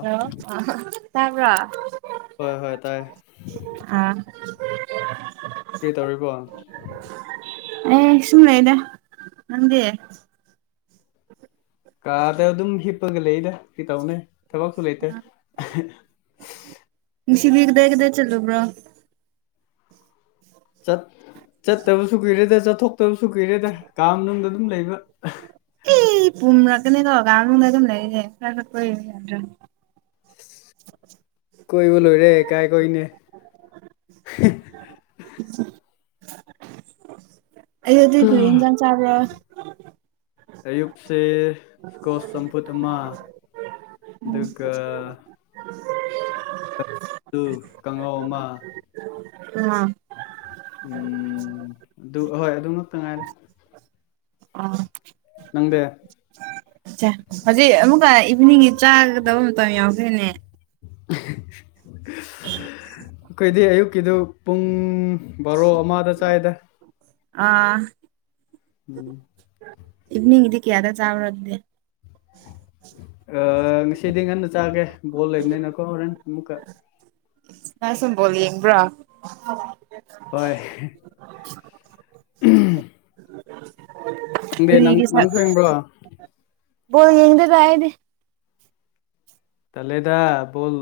[unintelligible] hello ꯇꯥꯕ꯭ꯔꯣ ꯍꯣꯏ ꯍꯣꯏ ꯇꯥꯏ ꯑꯥ ꯀꯔꯤ ꯇꯧꯔꯤꯕꯣ ꯑꯁ ꯁꯨꯝ ꯂꯩꯌꯦꯗ ꯅꯪꯗꯤ ꯀꯥꯗ ꯑꯗꯨꯝ ꯍꯤꯞꯄꯒ ꯂꯩꯗ ꯀꯩꯇꯧꯅꯤ ꯊꯕꯛꯁꯨ ꯂꯩꯇꯦ [unintelligible] ꯅꯨꯡꯁꯤꯕꯤ ꯀꯗꯥꯢ ꯀꯗꯥꯢ ꯆꯠꯂꯨꯕ꯭ꯔꯣ ꯆꯠ ꯆꯠꯇꯕꯁꯨ ꯀꯨꯢꯔꯦꯗ ꯆꯠꯊꯣꯛ ꯇꯕꯁꯨ ꯀꯨꯢꯔꯦꯗ ꯀꯥꯅꯨꯡꯗ ꯑꯗꯨꯝ ꯑꯗꯨꯝ ꯂꯩꯕ ꯑꯩ ꯄꯨꯝꯔꯛ ꯀꯅꯤꯀꯣ ꯀ ꯃꯅꯨꯡꯗ ꯑꯗꯨꯝ ꯂꯩꯔꯤꯅꯦ ꯈꯔ ꯈꯔ ꯀꯣꯢꯕ ꯌꯥꯗ꯭ꯔꯥ [unintelligible] ꯀꯣꯏꯕ ꯂꯣꯏꯔꯦ ꯀꯥꯏ ꯀꯣꯢꯅꯤ ꯑꯦꯗꯤ ꯀꯩ ꯏꯟꯖꯟ ꯆꯥꯕ꯭ꯔ ꯑꯌꯨꯛ ꯁꯦ ꯀꯣꯁ ꯆꯝꯐꯨꯠ ꯑꯃ ꯑꯗꯨꯒ [unintelligible] ꯑꯂꯨ ꯀꯥꯡꯍꯧ ꯑꯃ [unintelligible] ꯎꯝ ꯑꯗꯨ ꯍꯣꯏ ꯑꯗꯨꯃꯛꯇ ꯉꯥꯏꯔꯦ ꯑꯣ ꯅꯪꯗꯤ ꯁꯦ ꯍꯧꯖꯤꯛ ꯑꯃꯨꯛꯀ ꯏꯚꯤꯅꯤꯡꯒꯤ ꯆꯥꯒꯗꯕ ꯃꯇꯝ ꯌꯥꯎꯔꯦꯅꯦ ꯑꯩꯈꯣꯏꯗꯤ ꯑꯌꯨꯛꯀꯤꯗꯨ ꯄꯨꯡ ꯕꯔꯣ ꯑꯃꯗ ꯆꯥꯏꯗ ꯑꯥ ꯎꯝ ꯏꯕꯤꯅꯤꯡꯒꯤꯗꯤ ꯀꯌꯥꯗ ꯆꯥꯎꯕ꯭ꯔ ꯑꯗꯨꯗꯤ ꯉꯁꯤꯗꯤ ꯉꯟꯅ ꯆꯥꯒꯦ ꯕꯣꯜ ꯂꯩꯕꯅꯤꯅꯀꯣ ꯍꯣꯔꯦꯟ ꯑꯃꯨꯛꯀ ꯅꯪꯁꯨ ꯕꯣꯜ ꯌꯦꯡꯕꯔꯣ ꯍꯣꯏ ꯅꯪꯗꯤ ꯅꯪ ꯀꯔꯤꯒꯤ ꯁꯛ ꯅꯪꯁꯨ ꯌꯦꯡꯕ꯭ꯔꯣ ꯕꯣꯜ ꯌꯦꯡꯗꯦꯗ ꯑꯩꯗꯤ ꯇꯜꯂꯦꯗ ꯕꯣꯜ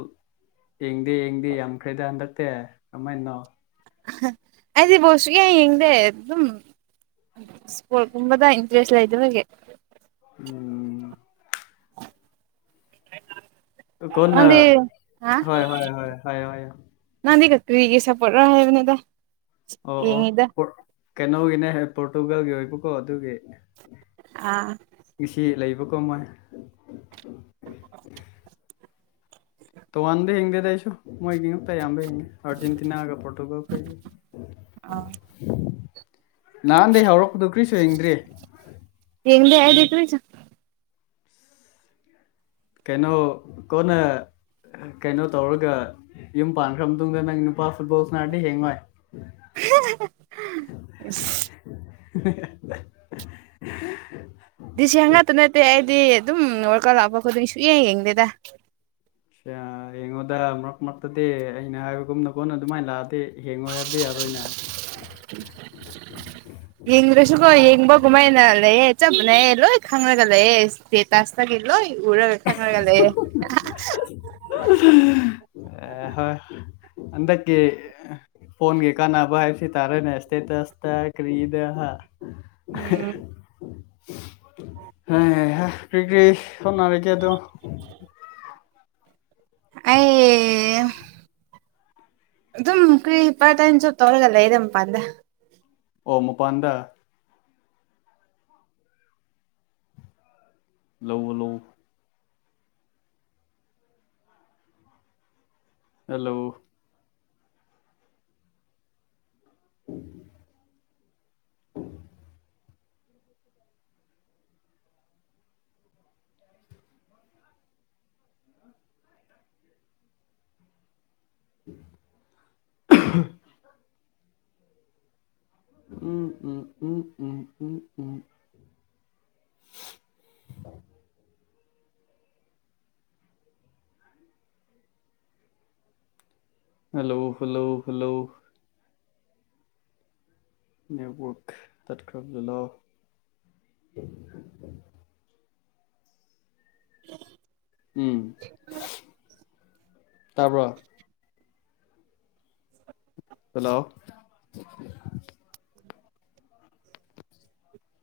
ꯌꯦꯡꯗꯦ ꯌꯦꯡꯗꯦ ꯌꯥꯝꯈ꯭ꯔꯩꯗ ꯍꯟꯗꯛꯇꯤ ꯀꯃꯥꯏꯅꯅꯣ ꯑꯩꯗꯤ ꯕꯣꯜ ꯁꯨꯛꯌꯦꯡ ꯌꯦꯡꯗꯦ ꯑꯗꯨꯝ ꯢꯁꯄ꯭ꯔꯣꯠꯒꯨꯝꯕꯗ ꯏꯟꯇ꯭ꯔꯦꯁ ꯂꯩꯇꯕꯒꯤ ꯎꯝ ꯀꯣꯟꯅ ꯍꯣꯏ ꯍꯣꯏ ꯍꯣꯏ ꯍꯣꯏ ꯍꯣꯏ ꯅꯪꯗꯤ ꯀꯔꯤꯒꯤ ꯁꯞꯄꯣꯔꯠꯔ ꯍꯥꯏꯕꯅꯤꯗ ꯑꯣ ꯑꯣ ꯌꯦꯡꯉꯤꯗ ꯀꯩꯅꯣꯒꯤꯅꯦ ꯄꯣꯔꯇꯨꯒꯜꯒꯤ ꯑꯣꯏꯕꯀꯣ ꯑꯗꯨꯒꯤꯅꯦ ꯑꯥ ꯉꯁꯤ ꯂꯩꯕ ꯀꯣꯃꯣꯏ ꯇꯣꯉꯥꯟꯅ ꯌꯦꯡꯗꯦꯗ ꯑꯩꯁꯨ ꯑꯥ [unintelligible] ꯅꯍꯥꯟꯗꯩ ꯍꯧꯔꯛꯄꯗꯨ ꯀꯔꯤꯁꯨ ꯌꯦꯡꯗ꯭ꯔꯤ ꯌꯦꯡꯗꯦ ꯑꯩꯗꯤ ꯀꯔꯤꯁꯨ ꯀꯩꯅꯣ ꯀꯣꯟꯅ ꯀꯩꯅꯣ ꯇꯧꯔꯒ ꯌꯨꯝ ꯄꯥꯟꯈ꯭ꯔ ꯃꯇꯨꯡꯗ ꯅꯪ ꯅꯨꯄꯥ ꯐꯨꯠꯕꯣꯜ ꯁꯥꯟꯅꯔꯗꯤ ꯍꯌꯦꯡ ꯋꯥꯢ [unintelligible] ꯗꯤ ꯁꯤ ꯍꯟꯗꯛꯇ ꯅꯠꯇꯦ ꯑꯩꯗꯤ ꯑꯗꯨꯝ ꯋꯥꯔꯜꯀꯞ ꯂꯥꯛꯄ ꯈꯨꯗꯤꯡ ꯁꯨꯛꯌꯦꯡ ꯌꯦꯡꯗꯦꯗ ꯌꯦꯡꯉꯨꯗ ꯃꯔꯛ ꯃꯔꯛꯇꯗꯤ ꯑꯩꯅ ꯍꯥꯏꯕꯒꯨꯝꯅ ꯀꯣꯟꯅ ꯑꯗꯨꯃꯥꯏꯅ ꯂꯥꯛꯑꯗꯤ ꯌꯦꯡꯉꯣꯏ ꯍꯥꯏꯕꯗꯤ ꯌꯥꯔꯣꯏ ꯍꯣꯏꯅꯦ ꯆꯠꯄꯅꯦ ꯂꯣꯏ ꯇꯪꯉꯒ ꯂꯩꯌꯦ ꯏꯁꯇꯦꯇꯁꯇꯒꯤ ꯎꯔꯒ ꯈꯪꯔꯒ ꯂꯩꯌꯦ [unintelligible] ꯍꯟꯗꯛꯀꯤ ꯐꯣꯟꯒꯤ ꯀꯥꯟꯅꯥꯕ ꯍꯥꯏ ꯇꯥꯔꯦꯅꯦ ꯏꯁꯇꯦꯇꯁ ꯀꯔꯤꯗ ꯍꯥ ꯎꯝ ꯍꯩꯍꯥ ꯀꯔꯤ ꯀꯔꯤ ꯍꯣꯠꯅꯕꯤ ꯑꯩ [inaudible] ꯑꯗꯨꯝ ꯀꯔꯤ ꯏꯄꯥꯠ ꯇꯥꯏꯝ ꯖꯣꯞ ꯇꯧꯔꯒ ꯂꯩꯗ ꯃꯄꯥꯟꯗ ꯑꯣ ꯃꯄꯥꯟꯗ ꯂꯧ ꯂꯧ ꯍꯜꯂꯣ [inaudible] [unintelligible] ꯎꯝ ꯎꯝ ꯎꯝ ꯎꯝ ꯎꯝ ꯎꯝ [inaudible] ꯍꯜꯂꯣ ꯍꯜꯂꯣ ꯍꯜꯂꯣ ꯅꯦꯠꯋꯔꯛ ꯇꯠꯈꯕ [inaudible] ꯎꯝ ꯇꯕꯔꯣ hello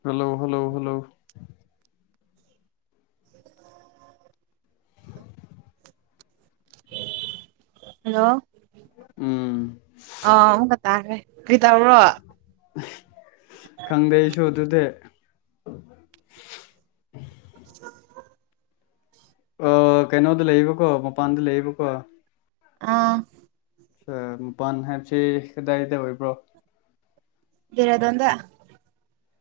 hello hello hello hello ꯎꯝ ꯑꯥ ꯑꯃꯀ ꯇꯥꯔꯦ ꯀꯔꯤ ꯇꯧꯔꯣ ꯈꯪꯗꯦ ꯑꯩꯁꯨ ꯑꯗꯨꯗꯤ [inaudible] ꯑ ꯀꯩꯅꯣꯗ ꯂꯩꯕꯀꯣ ꯃꯄꯥꯟꯗ ꯂꯩꯕꯀꯣ ꯑꯥ ꯑ ꯃꯄꯥꯟ ꯍꯥꯏꯕꯁꯤ ꯀꯗꯥꯏꯗ ꯑꯣꯏꯕ꯭ꯔꯣ ꯗꯦꯔꯥꯗꯨꯟꯗ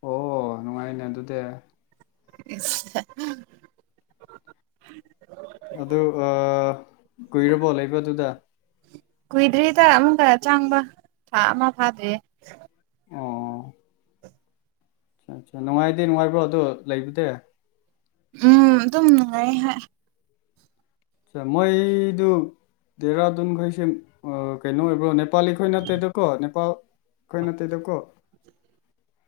ꯑꯣ ꯅꯨꯡꯉꯥꯏꯅꯦ ꯑꯗꯨꯗꯤ [unintelligible] ꯑꯗꯨ ꯀꯨꯏꯔꯕꯣ ꯂꯩꯕꯗꯨꯗ ꯀꯨꯏꯗ꯭ꯔꯤꯗ ꯑꯃꯨꯛꯀ ꯑ ꯆꯪꯕ ꯊꯥ ꯑꯃ ꯐꯥꯗ꯭ꯔꯤꯌꯦ ꯑꯣ ꯑ ꯑꯆꯥ ꯅꯨꯡꯉꯥꯏꯗꯤ ꯅꯨꯡꯉꯥꯏꯕ꯭ꯔꯣ ꯑꯗꯨ ꯂꯩꯕꯗ ꯎꯝ ꯑꯗꯨꯝ ꯅꯨꯡꯉꯥꯏ ꯍꯥꯏ ꯃꯣꯏꯗꯨ ꯗꯦꯔꯥꯗꯨꯟ ꯈꯩꯁꯦ ꯑ ꯀꯩꯅꯣ ꯑꯣꯕ꯭ꯔ ꯅꯦꯄꯥꯂꯤ ꯈꯣꯏ ꯅꯇꯦꯗꯀꯣ ꯅꯦꯄꯥ ꯑꯩꯈꯣꯏ ꯅꯇꯦꯗꯀꯣ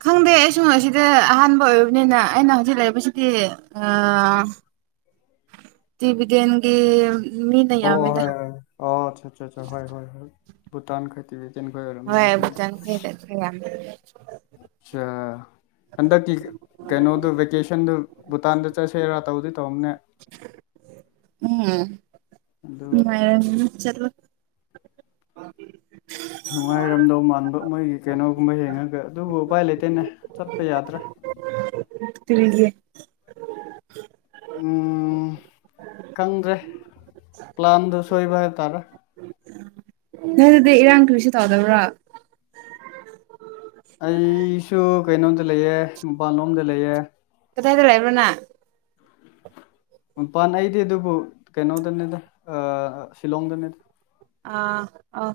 ꯈꯪꯗꯦ ꯑꯩ ꯁꯨ ꯑꯁꯤꯗ ꯑꯍꯥꯟꯕ ꯑꯣꯏꯕꯅꯤꯅ ꯑꯩꯅ ꯍꯧꯖꯤꯛ ꯂꯩꯕꯁꯤꯗꯤ [inaudible] ꯇꯤꯕꯤꯗꯦꯟꯒꯤ ꯃꯤꯅ ꯑꯣ ꯌꯥꯝꯃꯦꯗ ꯍꯣꯏ ꯍꯣꯏ ꯑꯣ ꯑꯆꯥ ꯆꯥ ꯆꯥ ꯍꯣꯏ ꯍꯣꯏ ꯍꯣꯏ ꯕꯨꯇꯥꯟ ꯈꯣꯢꯗꯤ ꯍꯣꯏ ꯕꯨꯇꯥꯟ ꯈꯣꯏꯗ ꯈꯔ ꯌꯥꯝꯃꯤ ꯑꯆꯥ ꯍꯟꯗꯛꯀꯤ ꯀꯩꯅꯣꯗꯨ ꯚꯦꯀꯦꯁꯟꯗꯨ ꯚꯨꯇꯥꯟꯗ ꯆꯠꯁꯦꯔꯥ ꯇꯧ ꯎꯝ ꯑꯗꯨ [unintelligible] ꯅꯨꯡꯉꯥꯏꯔꯝꯗꯧ ꯃꯥꯟꯕ ꯃꯣꯏꯒꯤ ꯀꯩꯅꯣꯒꯨꯝꯕ ꯌꯦꯡꯉꯒ ꯑꯗꯨꯕꯨ ꯎꯄꯥꯏ ꯂꯩꯇꯦꯅꯦ ꯆꯠꯄ ꯌꯥꯗ꯭ꯔꯦ [inaudible] ꯇ꯭ꯔꯤꯒꯤ ꯎꯝ ꯈꯪꯗ꯭ꯔꯦ ꯄ꯭ꯂꯥꯟꯗꯨ ꯁꯣꯏꯕ ꯍꯥꯏ ꯇꯥꯔꯦ ꯑꯗꯨ ꯑꯗꯨꯗꯤ ꯏꯔꯥꯡ ꯀ꯭ꯔꯤꯁꯨ ꯇꯧꯗꯕꯔꯥ ꯑꯩꯁꯨ ꯀꯩꯅꯣꯝꯗ ꯂꯩꯑꯦ ꯃꯄꯥꯟꯂꯣꯝꯗ ꯂꯩꯌꯦ ꯀꯗꯥꯏꯗ ꯂꯩꯕ꯭ꯔꯅꯪ ꯃꯄꯥꯟ ꯑꯩꯗꯤ ꯑꯗꯨꯕꯨ ꯀꯩꯅꯣꯗꯅꯤꯗ ꯁꯤꯂꯣꯡꯗꯅꯤꯗ ꯑ ꯑꯣ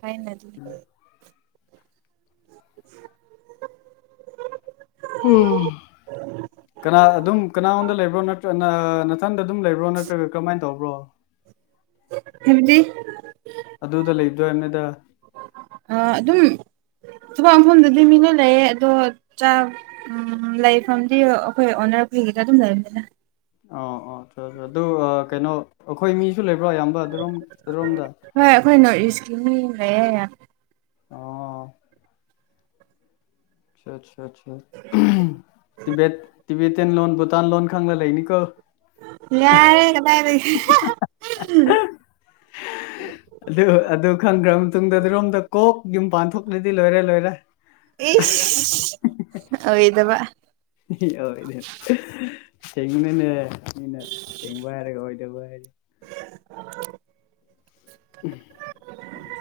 ꯐꯩꯅ [unintelligible] ꯀꯅꯥ ꯑꯗꯨꯝ ꯀꯅꯥꯑꯣꯟꯗ ꯂꯩꯕ꯭ꯔꯣ ꯅꯠꯇ ꯅꯠꯇ꯭ꯔ ꯅꯊꯟ ꯑꯗꯨꯝ ꯂꯩꯕ꯭ꯕꯔꯣ ꯅꯠꯇ꯭ꯔꯒ ꯀ꯭ꯔꯃꯥꯏꯟ ꯇꯧꯕ꯭ꯔꯣ ꯍꯥꯏꯕꯗꯤ ꯑꯗꯨꯗ ꯂꯩꯗꯣ ꯑ ꯑꯗꯨꯝ ꯊꯨꯄꯥ ꯃꯐꯝꯗꯨꯗꯤ ꯂꯩꯌꯦ ꯑꯗꯣ ꯆꯥ ꯂꯩꯐꯝꯗꯤ ꯑꯩꯈꯣꯏ ꯑꯣꯅꯔ ꯄꯤ ꯗꯨꯗ ꯗꯨꯝ ꯂꯩꯔꯝꯅꯤꯗ ꯑꯣ ꯑꯣ ꯑꯗꯨ ꯀꯩꯅꯣ ꯑꯈꯣꯏ ꯃꯤ ꯁꯨ ꯂꯩꯕ꯭ꯔꯣ ꯑꯌꯥꯝꯕ ꯑꯗꯨꯔꯣꯝꯗ ꯍꯣꯏ ꯑꯩꯈꯣꯏ ꯅꯣꯔꯠ ꯏꯁꯀꯤ ꯃꯤ ꯂꯩꯌꯦ ꯌꯥꯝ ꯑꯣ ꯑꯆꯥ ꯑꯆꯥ ꯑꯆꯥ ꯇꯤꯕꯦꯠ ꯇꯤꯚꯦ ꯇꯦꯟ ꯂꯣꯟ ꯚꯨꯇꯥꯟ ꯂꯣꯟ ꯈꯪꯂ ꯂꯩꯅꯤꯀꯣ ꯌꯥꯔꯦ ꯀꯗꯥꯥꯏꯗꯒꯤ ꯑꯗꯨ ꯑꯗꯨ ꯈꯪꯈ꯭ꯔ ꯃꯇꯨꯡꯗ ꯑꯗꯨꯔꯣꯝꯗ ꯀꯣꯛ ꯌꯨꯝ ꯄꯥꯟ ꯊꯣꯛꯣꯛꯂꯗꯤ ꯂꯣꯏꯔꯦ ꯂꯣꯏꯔꯦ ꯏꯁ ꯑꯣꯏꯔꯣꯢꯗꯕ [unintelligible] ꯀꯩꯒꯤꯅꯣꯅꯦ ꯃꯤꯅ ꯁꯦꯡꯕ ꯍꯥꯏꯔ ꯑꯣꯏꯗꯕ ꯍꯥꯏꯔꯦ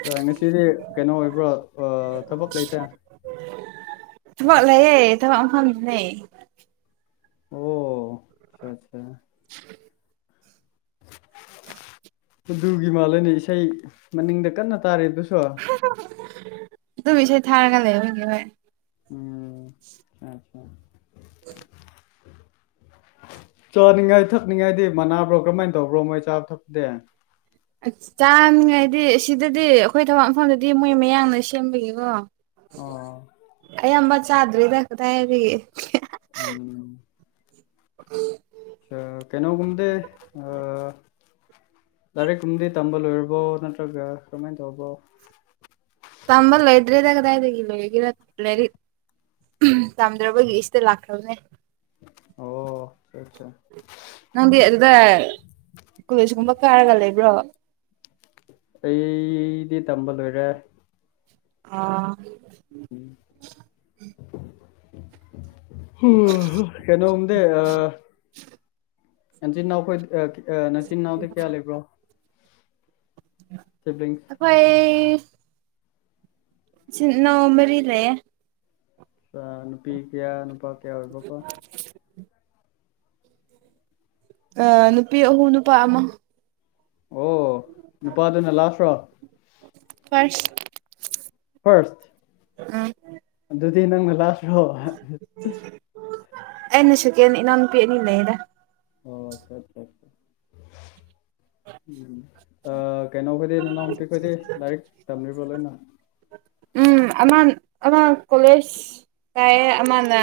ꯎꯝ ꯉꯁꯤꯗꯤ ꯀꯩꯅꯣ ꯑꯣꯏꯕ꯭ꯔꯣ ꯊꯕꯛ ꯂꯩꯇꯦ ꯊꯕꯛ ꯂꯩꯌꯦ ꯊꯕꯛ ꯃꯐꯝꯗꯅꯦ ꯑꯣ ꯑꯆꯥ ꯑꯆꯥ ꯑꯗꯨꯒꯤ ꯃꯥꯜꯂꯅꯦ ꯏꯁꯩ ꯃꯅꯤꯡꯗ ꯀꯟꯅ ꯇꯥꯔꯦ ꯗꯨꯁꯨ ꯑꯗꯨꯝ ꯏꯁꯩ ꯊꯥꯔꯒ ꯂꯩꯕꯒꯤ ꯍꯣꯢ ꯎꯝ ꯆꯥ-ꯆꯥ [inaudible] [inaudible] ꯆꯥꯅꯤꯡꯉꯥꯏ ꯊꯛꯅꯤꯡꯉꯥꯏꯗꯤ ꯃꯅꯥꯕ꯭ꯔꯣ ꯀꯔꯝꯍꯥꯏꯅ ꯇꯧꯕ꯭ꯔꯣ ꯃꯣꯏ ꯆꯥꯕ ꯊꯛꯄꯗꯤ ꯆꯥꯅꯤꯡꯉꯥꯏꯗꯤ ꯁꯤꯗꯗꯤ ꯑꯈꯣꯏ ꯊꯕꯛ ꯃꯐꯝꯗꯗꯤ ꯃꯣꯏ ꯃꯌꯥꯡꯅ ꯁꯦꯝꯕꯒꯤꯀꯣ ꯑꯣ ꯑꯌꯥꯝꯕ ꯆꯥꯗ꯭ꯔꯔꯤꯗ ꯀꯗꯥꯢꯗꯒꯤ [inaudible] ꯑꯥ ꯀꯩꯅꯣ ꯒꯨꯝꯗꯤ ꯑꯥ ꯂꯥꯏꯔꯤꯛ ꯀꯨꯝꯕꯗꯤ ꯇꯝꯕ ꯂꯣꯏꯔꯕꯣ ꯅꯠꯇ꯭ꯔꯒ ꯀꯃꯥꯏ ꯇꯧꯕ꯭ꯔꯣ ꯇꯝꯕ ꯂꯣꯏꯗ꯭ꯔꯤꯗ ꯀꯗꯥꯏꯗꯒꯤ ꯂꯣꯏꯒꯦꯔ ꯂꯥꯏꯔꯤꯛ ꯑꯍꯝ ꯇꯝꯗ꯭ꯔꯕꯒꯤ ꯑꯁꯤꯗ ꯂꯥꯛꯈ꯭ꯔꯕꯅꯦ ꯑꯣ ꯑꯠꯁꯥ ꯅꯪꯗꯤ ꯑꯗꯨꯗ ꯀꯣꯂꯦꯖꯀꯨꯝꯕ ꯀꯥꯔꯒ ꯂꯩꯕ꯭ꯔꯣ ꯑꯩꯗꯤ ꯇꯝꯕ ꯂꯣꯏꯔꯦ ꯑꯥ ꯎꯝ ꯎꯝ ꯀꯦꯅꯣꯝꯗꯤ ꯑꯥ ꯅꯆꯤꯟꯅꯥꯎ ꯈꯣꯏ ꯅꯆꯤꯟꯅꯥꯎꯗꯤ ꯀꯌꯥ ꯂꯩꯕ꯭ꯔꯣ ꯁꯤꯕ꯭ꯂꯤꯡꯁ ꯑꯩꯈꯣꯏ ꯏꯆꯤꯟ ꯏꯅꯥꯎ ꯃꯔꯤ ꯂꯩꯌꯦ ꯑꯥ ꯅꯨꯄꯤ ꯀꯌꯥ ꯅꯨꯄꯥ ꯀꯌꯥ ꯑꯣꯏꯕ꯭ꯔꯣꯀꯣ [inaudible] [inaudible] ꯑꯥ ꯅꯨꯄꯤ ꯑꯍꯨꯝ ꯅꯨꯄꯥ ꯑꯃ ꯑꯣ ꯅꯨꯄꯥꯗꯨꯅ ꯂꯥꯁꯔꯣ ꯐꯥꯔꯁ ꯎꯝ ꯗꯨꯗꯤ ꯅꯪꯅ ꯂꯥꯁꯔꯣ ꯑꯩꯅ ꯁꯦꯀꯦꯟꯅꯤ ꯏꯅꯥꯎꯅꯨꯄꯤ ꯑꯅꯤ ꯂꯩꯌꯦꯗꯥ ꯑꯣ ꯑꯠꯁꯥ ꯎꯝ ꯑꯥ ꯀꯩꯅꯣꯈꯣꯏꯗꯤ ꯅꯅꯥꯎꯨꯄꯤ ꯈꯣꯏꯗꯤ ꯂꯥꯏꯔꯤꯛ ꯇꯝꯂꯤꯕ꯭ꯔꯣ ꯂꯣꯏꯅ ꯎꯝ ꯑꯃ ꯑꯃ ꯀꯣꯂꯦꯖ ꯀꯥꯏꯌꯦ ꯑꯃꯅ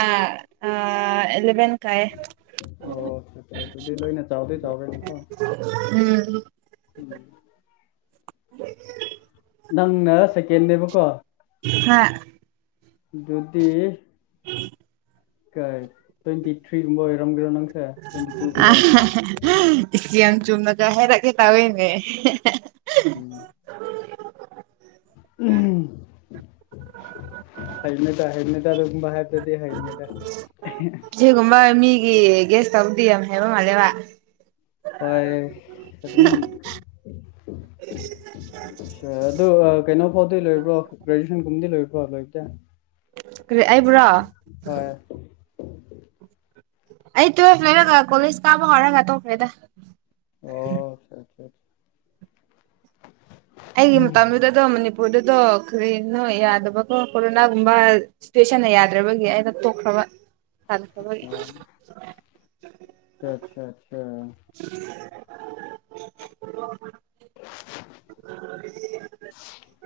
ꯑꯥ ꯑꯦꯂꯦꯚꯦꯟ ꯑꯣ ꯑꯗꯨꯗꯤ ꯂꯣꯏꯅ ꯆꯥꯎꯗꯤ ꯆꯥꯎꯔꯦꯅꯦꯀꯣ ꯎꯝ [inaudible] [inaudible] ꯅꯪꯅ ꯁꯦꯀꯦꯟꯅꯦꯕꯀꯣ ꯍꯥ ꯑꯗꯨꯗꯤ [inaudible] ꯀꯩ ꯇ꯭ꯋꯦꯟꯇꯤ ꯊ꯭ꯔꯤ ꯒꯨꯝꯕ ꯑꯣꯏꯔꯝꯒꯦꯔꯣ ꯅꯪ ꯑꯍꯥ ꯍꯦ ꯏꯁ ꯌꯥꯝ ꯆꯨꯝꯅꯒ ꯍꯥꯏꯔꯛꯀꯦ ꯇꯧꯌꯧꯅꯦ ꯍꯦ ꯍꯦ ꯎꯝ ꯎꯝ ꯍꯩꯅꯦꯗ ꯍꯩꯅꯦꯗ ꯑꯗꯨꯒꯨꯝꯕ ꯍꯥꯏꯕ ꯑꯗꯨꯗꯤ ꯍꯥꯏꯅꯤꯗ ꯁꯣꯝꯗꯤ ꯌꯥꯝ ꯍꯩꯕ ꯃꯥꯜꯂꯦꯕ ꯍꯣꯏ ꯑꯗꯨꯝ [inaudible] ꯑꯠꯁꯥ ꯑꯗꯨ ꯀꯩꯅꯣ ꯐꯥꯎꯗꯤ ꯂꯣꯏꯕ꯭ꯔꯣ ꯒ꯭ꯔꯦꯖꯨꯌꯦꯁꯟꯒꯨꯝꯕꯗꯤ ꯂꯣꯏꯕ꯭ꯔꯣ ꯂꯣꯏꯗꯦ ꯀꯔꯤ ꯑꯩꯕꯨꯔꯣ ꯑꯩ ꯇꯨ꯭ꯋꯦꯜꯐ ꯂꯣꯏꯔꯒ ꯀꯣꯂꯦꯖ ꯀꯥꯕ ꯍꯧꯔꯒ ꯇꯣꯛꯈ꯭ꯔꯦꯗ ꯑꯣ ꯑꯠꯆꯥ ꯑꯠꯆꯥ ꯑꯠꯆꯥ ꯑꯩꯒꯤ ꯃꯇꯝꯗꯨꯗ ꯗꯨꯝ ꯃꯅꯤꯄꯨꯔ ꯑꯗꯨꯗꯣ ꯀꯔꯤꯅꯣ ꯌꯥꯗꯕꯀꯣ ꯀꯣꯔꯣꯅꯥꯒꯨꯝꯕ ꯁꯤꯆ꯭ꯋꯦꯁꯟꯅ ꯌꯥꯗ꯭ꯔꯕꯒꯤ ꯑꯩꯅ ꯇꯣꯛꯈ꯭ꯔꯕ ꯑꯠꯆꯥ ꯑꯠꯆꯥ [unintelligible] [unintelligible]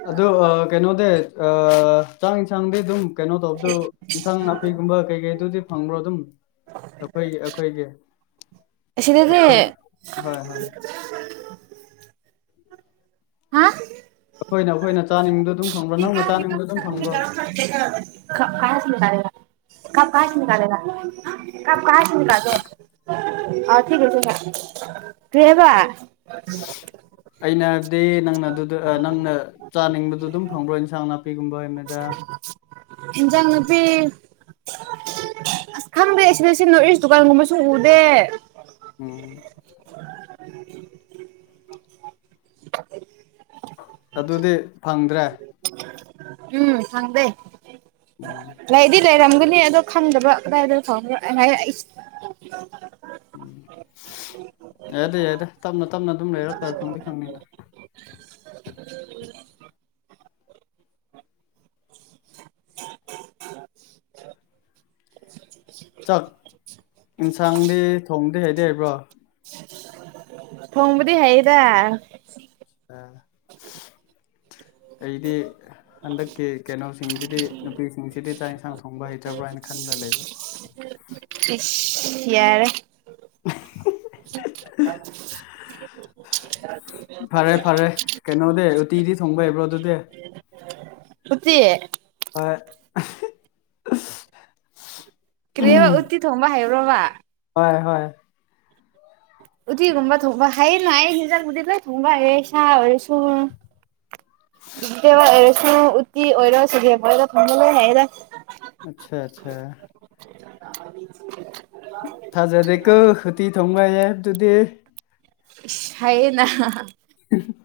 ꯑꯗꯣ ꯑ ꯀꯩꯅꯣꯗ ꯑ ꯏꯟꯁꯥꯡꯗꯤ ꯑꯗꯨꯝ ꯀꯩꯅꯣ ꯇꯧꯗꯣ ꯏꯟꯁꯥꯡ ꯅꯥꯄꯤꯒꯨꯝꯕ ꯀꯩꯀꯩꯗꯨꯗꯤ ꯐꯪꯕ꯭ꯔꯣ ꯑꯗꯨꯝ ꯑꯈꯣꯏꯒꯤ ꯑꯈꯣꯏꯒꯤ ꯑꯁꯤꯗꯒꯤ ꯍꯥ ꯑꯩꯈꯣꯏꯅ ꯑꯩꯈꯣꯏꯅ ꯆꯥꯅꯤꯡꯕꯗꯣ ꯑꯗꯨꯝ ꯐꯪꯕ꯭ꯔꯣ ꯅꯪꯅ ꯆꯥꯅꯤꯡꯕꯗꯣ ꯑꯗꯨꯝ ꯐꯪꯕ꯭ꯔꯣ [unintelligible] [unintelligible] ꯀꯔꯤ ꯍꯥꯢꯕ ꯗꯤ ꯅꯪꯅ ꯑꯗꯨꯗ ꯅꯪꯅ ꯆꯥꯅꯤꯡꯕꯗꯨ ꯑꯗꯨꯝ ꯐꯪꯕ꯭ꯔꯣ ꯏꯟꯁꯥꯡ ꯅꯥꯄꯤꯒꯨꯝꯕ ꯍꯥꯢꯕꯅꯦꯗ ꯏꯟꯖꯥꯡ ꯅꯄꯤ ꯑꯁ ꯈꯪꯗꯦ ꯁꯤꯗ ꯅꯣꯠ ꯢꯁ ꯗꯨꯀꯥꯟꯒꯨꯝꯕꯁꯨ ꯎꯗꯦ ꯎꯝ ꯑꯗꯨꯗꯤ ꯐꯪꯗ꯭ꯔꯦ ꯎꯝ ꯐꯪꯗꯦ ꯎꯝ ꯂꯩꯔꯝꯒꯅꯤ ꯑꯗꯣ ꯈꯪꯗꯕ ꯀꯗꯥꯏꯗ ꯐꯪꯕꯔꯥ [unintelligible] ꯌꯥꯗꯦ ꯌꯥꯗꯦ ꯇꯞꯅ ꯇꯞꯅ ꯑꯗꯨꯝ ꯂꯩꯔꯛꯄ ꯐꯪꯗꯤ ꯐꯪꯅꯤꯗ ꯆꯥꯛ ꯌꯦꯟꯁꯥꯡꯗꯤ ꯊꯣꯡꯗꯤ ꯍꯩꯗꯤ ꯍꯥꯏꯕ꯭ꯔꯥ ꯇꯣꯡꯕꯗꯤ ꯍꯩꯗ [unintelligible] ꯑꯩꯗꯤ ꯍꯟꯗꯛꯀꯤ ꯀꯩꯅꯣꯁꯤꯡꯁꯤꯗꯤ ꯅꯨꯄꯤꯁꯤꯡꯁꯤꯗꯤ ꯆꯥꯛ ꯢꯟꯁꯥꯡ ꯍꯤꯟꯁꯥꯡ ꯊꯣꯡꯕ ꯍꯩꯇꯕ꯭ꯔꯥ ꯍꯥꯏꯅ ꯈꯟꯕ ꯂꯩꯕ ꯢꯁ ꯌꯥꯔꯦ [unintelligible] ꯐꯔꯦ ꯐꯔꯦ ꯀꯩꯅꯣꯗꯤ ꯎꯇꯤꯗꯤ ꯊꯣꯡꯕ ꯍꯩꯕ꯭ꯔꯣ ꯑꯗꯨꯗꯤ ꯎꯇꯤ ꯍꯣꯏ ꯀꯔꯤꯕ ꯎꯠꯇꯤ ꯊꯣꯡꯕ ꯍꯩꯕ꯭ꯔꯥꯕ ꯍꯣꯏ ꯍꯣꯏ ꯎꯠꯇꯤ ꯀꯨꯝꯕ ꯊꯣꯡꯕ ꯈꯥꯏꯌꯦꯅ ꯑꯩ ꯢꯟꯖꯥꯛꯕꯨꯗꯤ ꯂꯣꯢ ꯊꯣꯡꯕꯥ ꯍꯩꯌꯦꯅ ꯁꯥ ꯑꯣꯏꯔꯁꯨ ꯗꯋꯥ ꯑꯣꯏꯔꯁꯨ ꯎꯠꯇꯤ ꯑꯣꯏꯔꯣ ꯁꯤꯒꯦꯝ ꯑꯣꯏꯔꯣ ꯊꯣꯡꯕ ꯂꯣꯢ ꯍꯩꯌꯦꯗ ꯑꯆꯥ ꯑꯆꯥ [unintelligible] ꯊꯥꯖꯗꯦꯀꯣ ꯎꯠꯇꯤ ꯊꯣꯡꯕ ꯍꯩꯌꯦ ꯍꯥꯏꯕꯗꯨꯗꯤ ꯢꯁ ꯍꯩꯌꯦꯅ ꯎꯝ